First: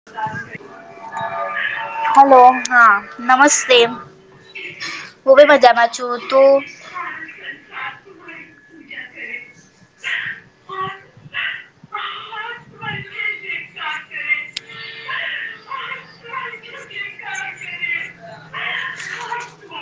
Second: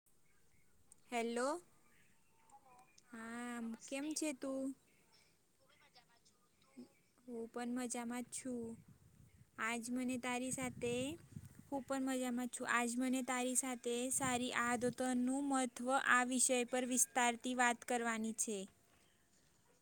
[unintelligible] Hello hello હા નમસ્તે કેમ છે તું હું ભી મજામાં છું તું હું પણ મજામાં છું આજ મને તારી સાથે હું પણ મજામાં છું આજ મને તારી સાથે સારી આદતનું મત મહત્વ આ વિષય પર વિસ્તારતી વાત કરવાની છે.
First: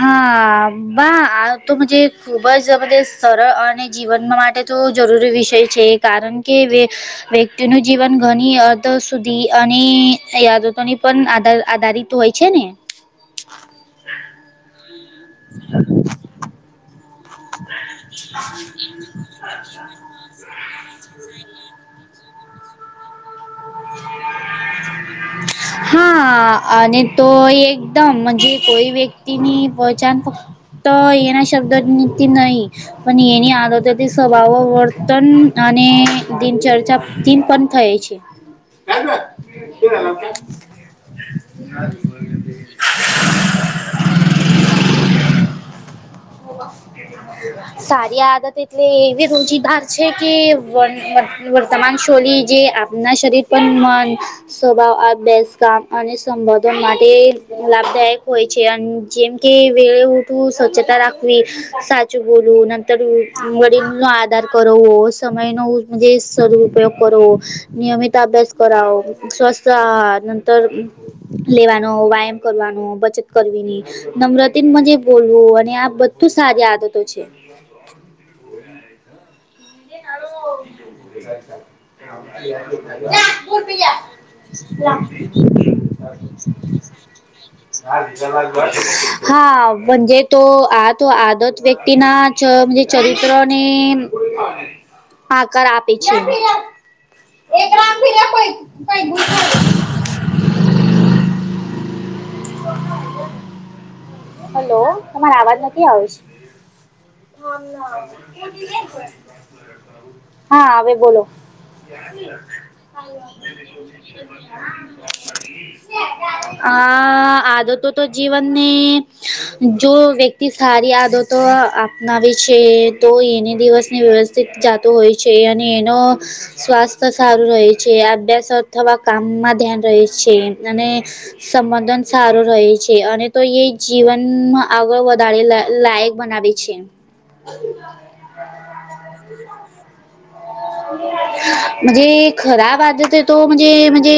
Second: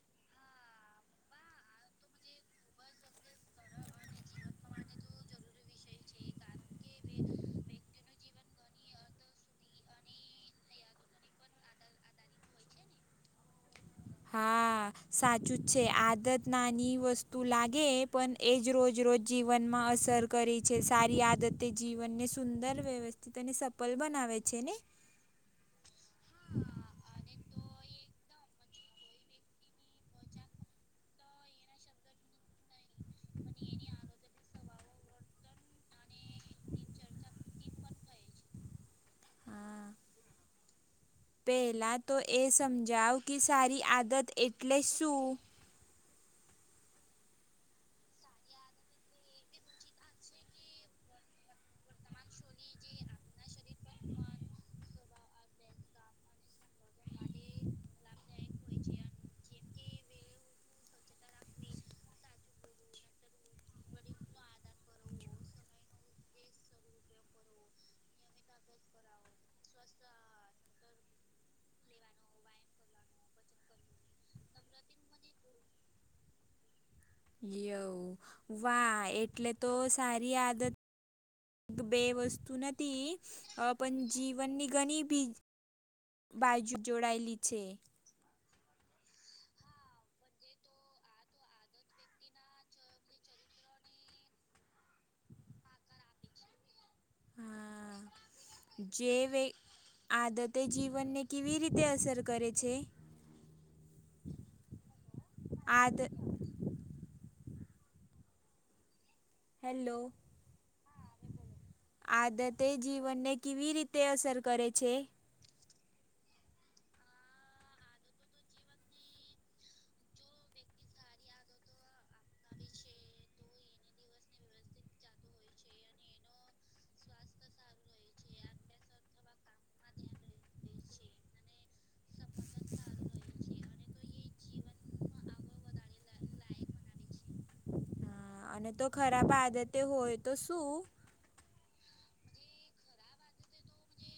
હા બા તો જે ખૂબ જ સરળ અને જીવન માટે તો જરૂરી વિષય છે કારણ કે વ્યક્તિનું જીવન ઘણી અર્ધસ્રૂધ અને આદતોની [unintelligible] આધારિત હોય છે ને હા સાચું જ છે આદત નાની વસ્તુ તું લાગે પણ એજ રોજ રોજ જીવનમાં અસર કરી છે સારી આદતે જીવનને સુંદર વ્યવસ્થિત અને સ હા અને તો એકદમ કોઈ વ્યક્તિની પચાન તો એના [unintelligible] નીતિ નહીં પણ એની આદથી સ્વભાવ વર્તન અને દિનચર્ચા થાય છે. પહેલાં તો એ સમજાવ કે સારી આદત એટલે શું સારી આદત એટલે એવી રોજીદાર છે કે વર્તમાન શોલી જે આપના શરીર પણ મન સ્વભાવ અભ્યાસ કામ અને સંબોધો માટે લાભદાયક હોય છે જેમ કે વે તું સ્વચ્છતા રાખવી સાચું બોલું નંતર વડીલનો આધાર કરવો સમયનોજ સર્ઉપયોગ કરવો નિયમિત અભ્યાસ કરવો સ્વસ્થ આ નંતર લેવાનો વ્યાયામ કરવાનો બચત કરવીની નમ્રતી મજ બોલવું અને આ બધું સારી આદતો છે. યવ વાહ એટલે તો સારી આદત બે વસ્તુ નથી અપ જજીવનની ઘણી બી બાજુ જોડાયેલી છે. હાજ તો આ તો આદત વ્યક્તિના ચ ચરિત્ર ની આકાર આપે છે હા જે વ [unintelligible] આદતે જીવનને કેવી રીતે અસર કરે છે. હ તમારે અવાજ નથી આદ આવ [unintelligible] હેલો હા આવે બોલો આદતે જીવનને કેવી રીતે અસર કરે છે. આ આદતો તો જીવનને જો વ્યક્તિ સારી આદતો તો અનાવે છે તો એને દિવસને વ્યવસ્થિત જાતો હોય છે અને એનો સ્વાસ્થ્ય સારું રહે છે અભ્યાસ અથવા કામમાં ધ્યાન રહે છે અને સંબંધન સારું રહે છે અને તો એ, જીવનમાં આગળ વધારે લાયક બનાવે છે. હા અને તો ખરાબ આદતે હોય તો શું? જે ખરાબ આદત તો મજે મજે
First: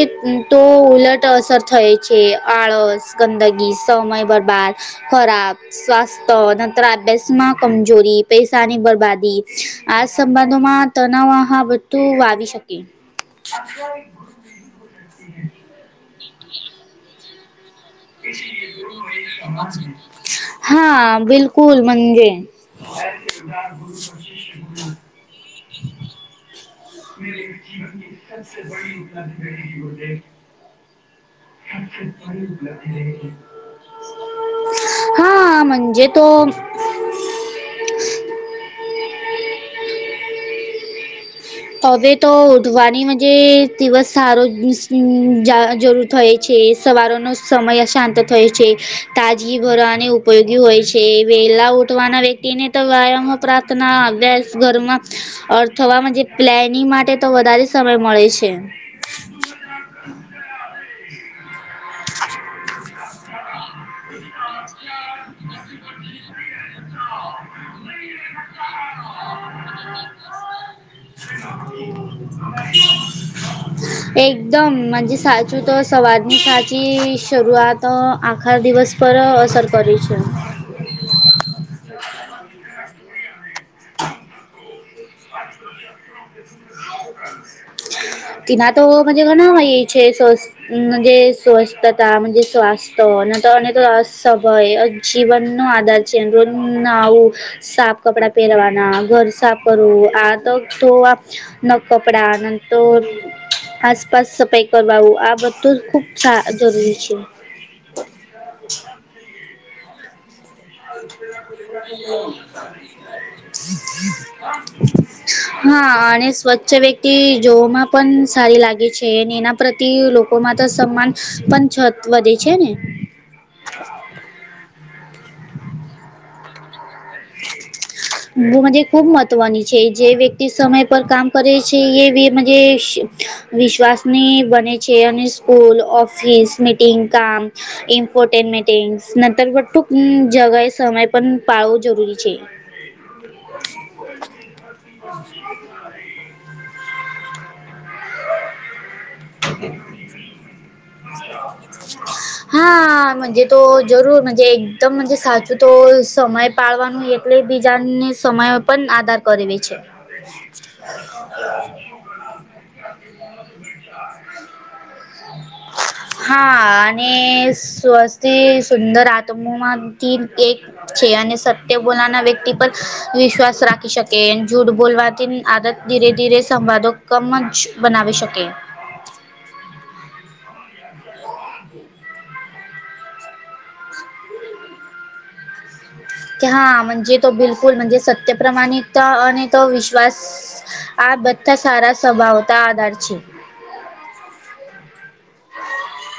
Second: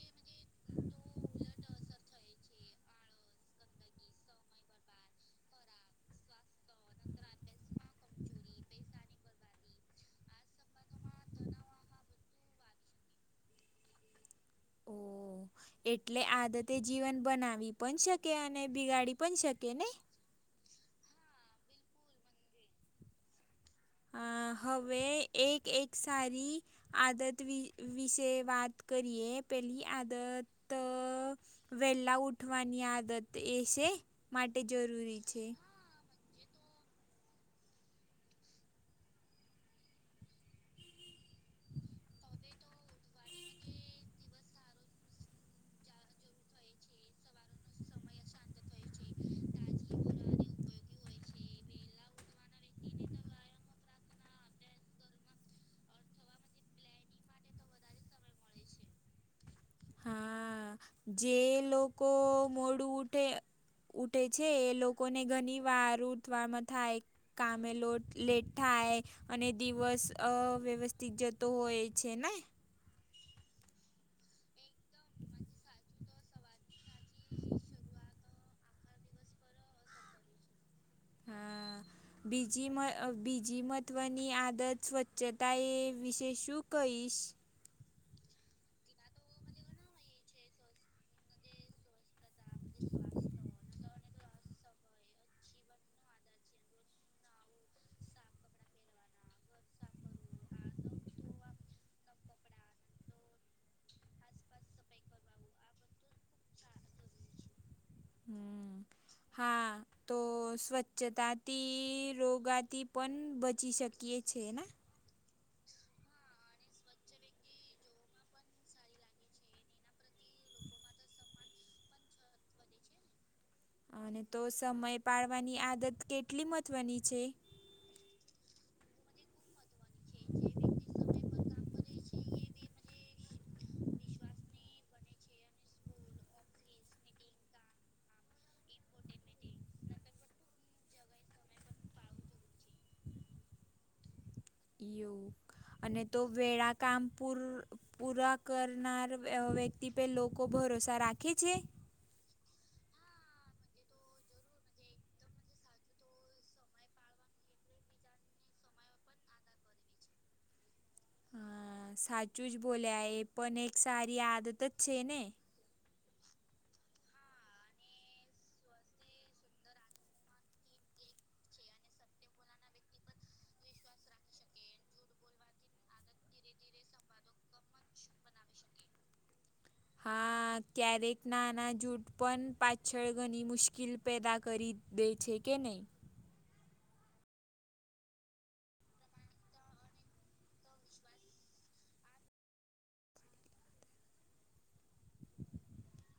તો ઉલટ અસર થાય છે. આળસ, ગંદગી, સમય બરબાદ, ખરાબ સ્વાસ્થ્ય, [unintelligible] સ માં કમજોરી પૈસાની બરબાદી, આ સંબંધોમાં, તનાવા હ બધું આવી શકે. ઓ એટલે આદતે જીવન બનાવી, પણ શકે અને, બિગાડી પણ શકે ને. હા બિલકુલ મજે, [unintelligible] હ, અ હવે એક એક સારી, આદત વિ વિશે વાત કરીએ, પેહલી આદત, વહેલા ઉઠવાની આદત એ છે, માટે જરૂરી છે. હા તો, હવે તો ઉઠવાની મજે દિવસ સારો, જા જરૂત હોય છે સવારોનો સ સમય શાંત થાય છે, તાજગી ભરવાની ઉપયોગી હોય છે, વેલા ઉઠવાના વ્યક્તિ ને તો વ્યાયામ પ્રાર્થના અભ્યાસ ઘરમાં અ થવા મજે, પ્લેનિંગ માટે તો વધારે સમય મળે છે. હા જે લોકો મોડું ઉઠે. ઉઠે છે, એ લોકોને ઘણી વાર ઉતવારમાં થાય, કામે લોટ લેટ થાય અને દિવસ વ્યવસ્ થિત જતો હોય છે ને, હ, એકદમ મજે સાચું તો સવારની સાચી શરૂઆત આ આખા દિવસ પર અસર કરે છે. હ બીજી મ બીજી મહત્વની આદત સ્વ્છ ચતા એ વિશે શું, કહીશ તિના તોજ ઘ નાવા એ છે, જે સ્વસ્થતા મજે સ્વાસ્થ ન તો અને તો, સમય જીવન નો આધાર છે એ રોજ ના આવું અને સાફ કપડાં પહેરવાનું, ના ઘર સાફ કરવું આ તો તો ન કપડા નંતર, આસપાસ સફાઈ કરવાવુ આ બધું ખુબ સા જરૂરી છે. હમ હા તો, સ્વચ્છતાથી રોગાથી પણ બચી શકીએ છે ને, હા અને સ્વચ્છ વ્યક્તિ જોવામાં પણ સારી લાગે છે અને એના પ્રતિ લો કો માં તો સમાન પણ છત વધે છે ને, અને તો સમય પાડવાની આદત કેટલી મહત્વની છે. મજે ખુબ મહત્વની છે જે વ્યક્તિ સમય પર કામ કરે, છે એ બી મજે, વિશ્વાસની બને છે, અને સ્કૂલ, ઓફિસ, મીટિંગ, કામ, ઈનપોર્ટેન મીટીંગસ નંતર બ ટુંક જગએ સમય પણ પાળું, જરૂરી છે. યું અને તો વેળા કામપુર પૂરા કરનાર વ અ વ્યક્તિ પે લોકો ભરોસા રાખે છે? હા, મંજે તો જરૂર મંજે તમ મંજે સાચું તો સમય પાળવાનું એટલે બીજાને સમયો પણ આધાર કરવે છે. હા, સાચું જ બોલ્યા એ પણ એક સારી આદત જ છે ને. હા, અને સ્વસ્થિ સુંદર આત્મોમાંથી એક છે અને સત્ય બોલાના વ્યક્તિ પર વિશ્વાસ રાખી શક કે જૂઠ બોલવાથી આદત ધીરે ધીરે સંવાદો કમ જ બનાવી શકે. હા, ક્યારેક નાના જૂઠ પણ પાછળ ઘણી મુશ્કિલ પેદા કરી દે છે કે ને? હા, મંજે તો બિલકુલ મંજે સત્ય પ્રમાણિતા અને તો વિશ્વાસ આ બધા સારા સ્વભાવતા આધાર છે.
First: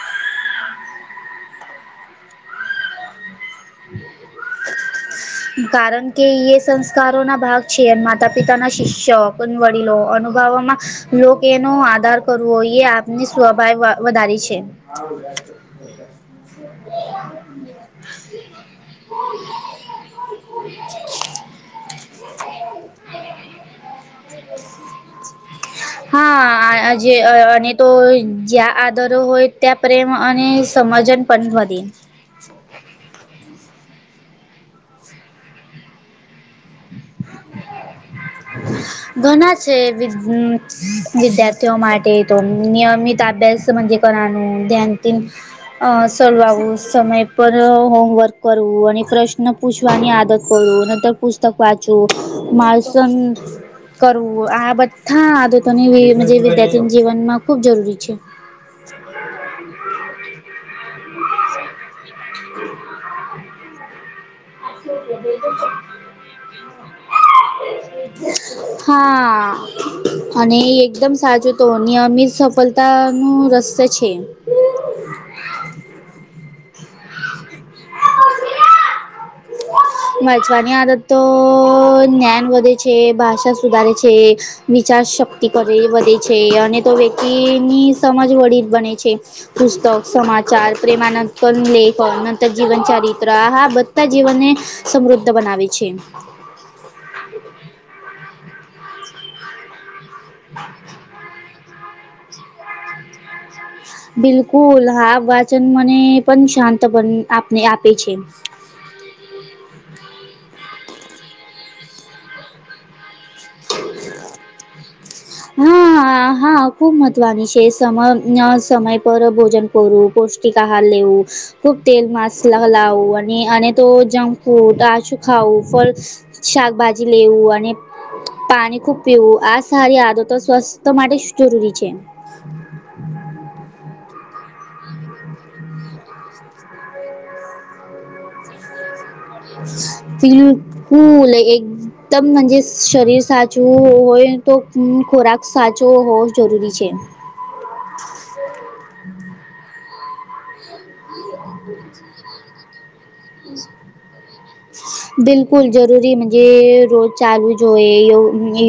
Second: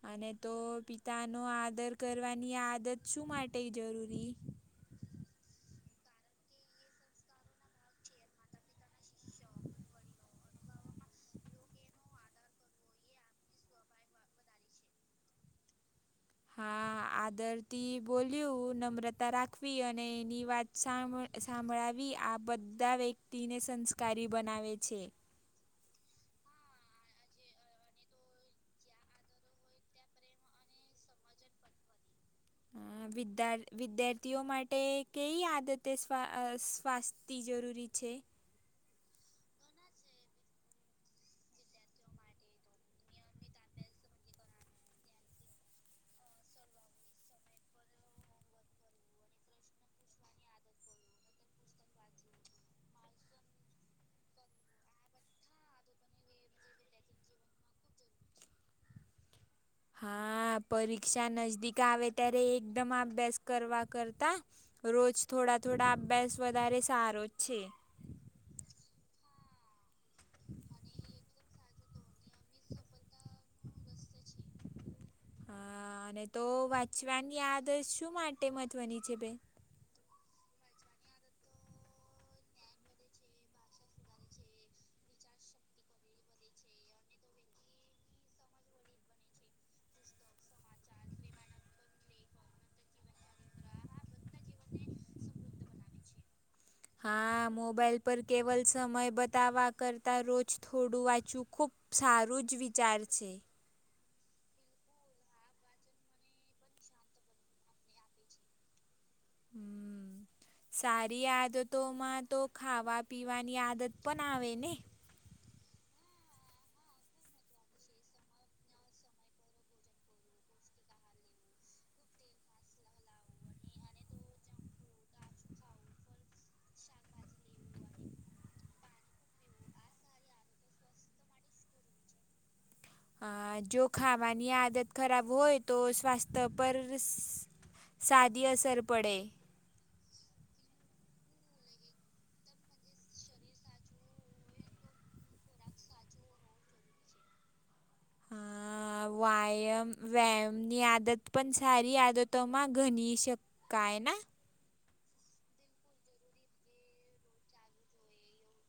અને તો પિતાનો આદર કરવાની આદત શું માટે જરૂરી? કારણ કે યે સંસ્કારોના ભાગ છે. માતા-પિતાના શિષ્ય ષ્ય પણ વડીલો અનુભાવોમાં લોકેનો આદર કરવો યે આપની સ્વભાવ વ-વધારે છે. હા, આદર થી બોલ્યું, નમ્રતા રાખવી અને એની વાત સાંભ-સાંભળા વી આ બધા વ્યક્તિને સંસ્કારી બનાવે છે. હા, આ-આ-આજે અ-અ-અને તો જ્યાં આદરો હોય ત્યાં પ્રેમ અને સમજન પણ વધે. હાન, વિદ્યા-વિદ્યાર્થીઓ માટે કઈ આદતે સ્વા અ સ્વાસ તી જરૂરી છે? ઘણા છે વિદ્ય વિદ્યાર્થીઓ માટે તો. નિયમિત અભ્યાસ મંજે કરવાનું, ધ્યાન થી અ સલવાવું, સમય પર હોમવર્ક કરવું અને પ્રશ્ન પૂછ વાની આદત કરું નતર પુસ્તક વાંચવું. માલસન કરવું આ બધા આદતોની વે મંજે વિદ્યાર્થીના જીવનમાં ખૂબ જરૂરી છે. હા, પરીક્ષા નજદીક આવે ત્યારે એકદમ અભ્યાસ કરવા કરતા રોજ થોડા થોડા અભ્યાસ વધારે સારો જ છે. હા અને એકદમ સાચો તો નિયમિત સફલ તા નું રહસ્ય છે. હા અને તો વાંચવાની આદ દત શું માટે મહત્વની છે બેન? વાંચવાની આદત તો જ્ઞાન વધે છે, ભાષા સુધારે છે. વિચાર શક્તિ કરે વધે છે અને તો વ્યક્તિની સમજ વળી બને છે. પુસ્તક, સમાચાર, પ્રેમાનંદન [unintelligible] તક જીવન ચરિત્ર આહા બધા જીવનને સમૃદ્ધ બનાવે છે. હા, મોબાાઈલ પર કેવલ સમય બતાવા કરતાં રોજ થોડું વાંચું ખૂબ સારું જ વિચાર છે. બિલકુલ હા વાચન મને પણ શાંત આપને આપે છે. સારી આદતોમાં તો ખાવા-પીવાની આદત પણ આવે ને? હા આ હા ખૂબ મત્વની સે સમ સમય પર ભોજન કરુ પૌષ્ટિક આહાર લેવું, તો તેલ, માસલા લાવું અને અને તો જંક ફૂડ આછું ખાવું ફલ શાકભાજી લેવું અને પાની ખૂબ, પીવું આ સારી આદતો સ્વસ્થ માટે સું જરૂરી છે. [inaudible] અ જો ખાવાની આદત ખરાબ હોય, તો સ્વાસ્થ્ય પર સાદી અસર પડે. પીલુ હું લઈ એક. ત્તમ મન્જે શરીર સાચુંઓઓ હોય, તો અમ્મ ખોરાક સાચવો હોવો જરૂરી છે. આ વાયમ વેય્મ ની આ દત પન સારી આદતોમાં ઘની શકાય ને, બિલકુલ જરૂરી મન્જે રોજ ચાલુ જ હોય, યો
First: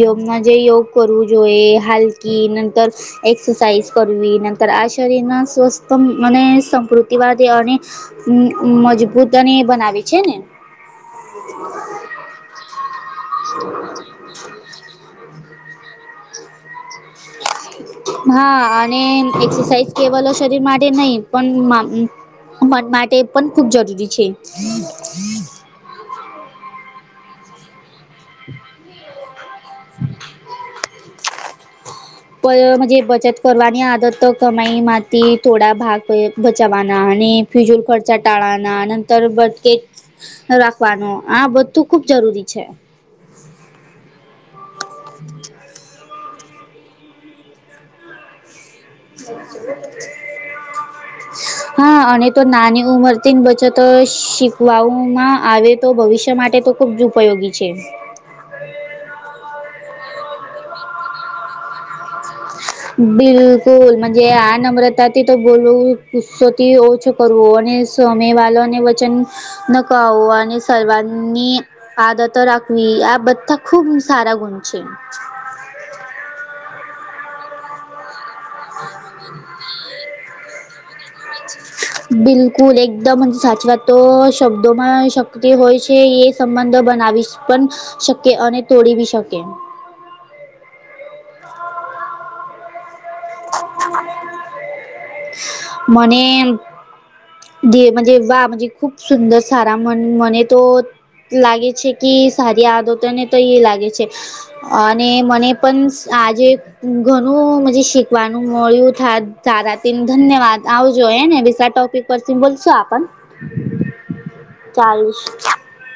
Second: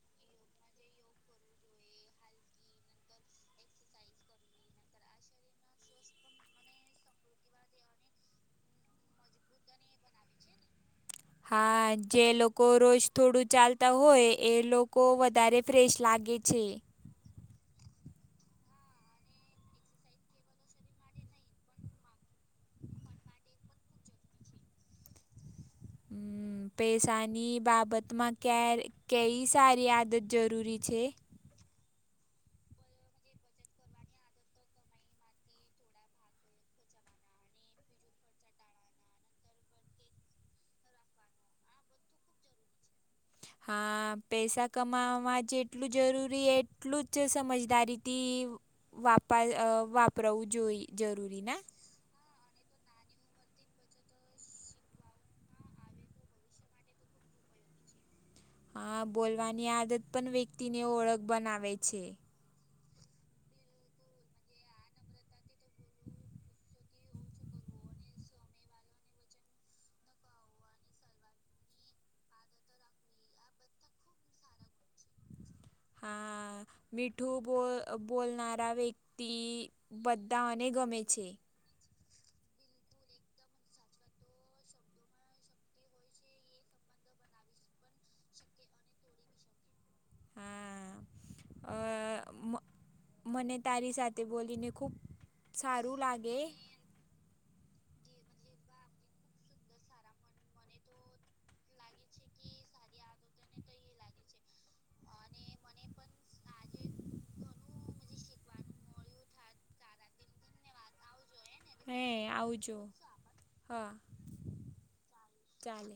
યોગમાં જે યોગ કરવું જોએ, હાલકી નંતર, એક્સસાઇઝ કરવી નન્તર આ શરીર ના સ્વસ્થં મને સમૃધ ઈવાદેવાય ને મ્મ મજબૂત અને બનાવે છેં ને. હા જે લોકો રોજ થોડું ચાલતા હોય, એ લોકો વધારે ફ્રેસ લાગે છે. હા અને એક્સસાઇઝ કેવલો શરીર માટે નઈ પન માં મન માટે પણ ખૂબ જરૂરી છે. હમ્મ, પેઈસાની બાબત માં કેર કેયી સારી આદત જરૂરી છે? બય મન્જે બચત કરવાની આદત તો, કમાઈ માંથી થોડા ભાગ કોય બચાવવાના અને ફિજૂલ ખર્ચા ટાળાના નંતર બટકે જ. રાખવાનું આ બધું ખુબ જરૂરી છે. હા, પેઈસા કમાઆમાં જેટલું જરૂરી એ એટલું જ સમજદારીથી વાપાઆ અ વાપરાવું જોઈ જરૂરી ને. હા, અને તો નાની ઉંમરથી જ બચત શીકવાવુંમાં આવે, તો ભવિષ્ય માટે તો ખૂબ જુ પયોગી છે. આ બોલવાની આદત પણ વ્યેક્તિને ઓળખ બનાવે છે. બિલકુલ, મજે આ નમ્રતાથી તો બોલું ગુસ્સોથી ઓછો કરવો અને સમે વાલોને વચન નકાવું અને સર્વાન્ની આદતો રાખવી આ બધ્ધા ખુંબ સારા ગુણ છે. હા, મી ઠું બો અ બોલનારા વ્યક્તિ બધ્ધા અને ગમે છે. બિલકુલ, એકદમ જ સાચવાતો શબ્દોમાં શક્તિ હોય છે એ સંબંધો બનાવીશ પણ શકે અને તોડી બી શકે. હા, અ મ મને તારી સાથે બોલીને, ખૂબ સારુ લાગે. જે મજે વાહ મજા ખૂબ સુંદર સારા મન મને તો લાગે છે, કે સારી આદતો ને તો એ લાગે છે. અને મને પન સ આજે ઘનું મજે શી વાનું મળ્યું થા તારા તન ધંન્યવાદ આવજો એ ને બેસા હે ટોપિક પરથી બોલશો આવજો આપન, હા ચાલ ચાલે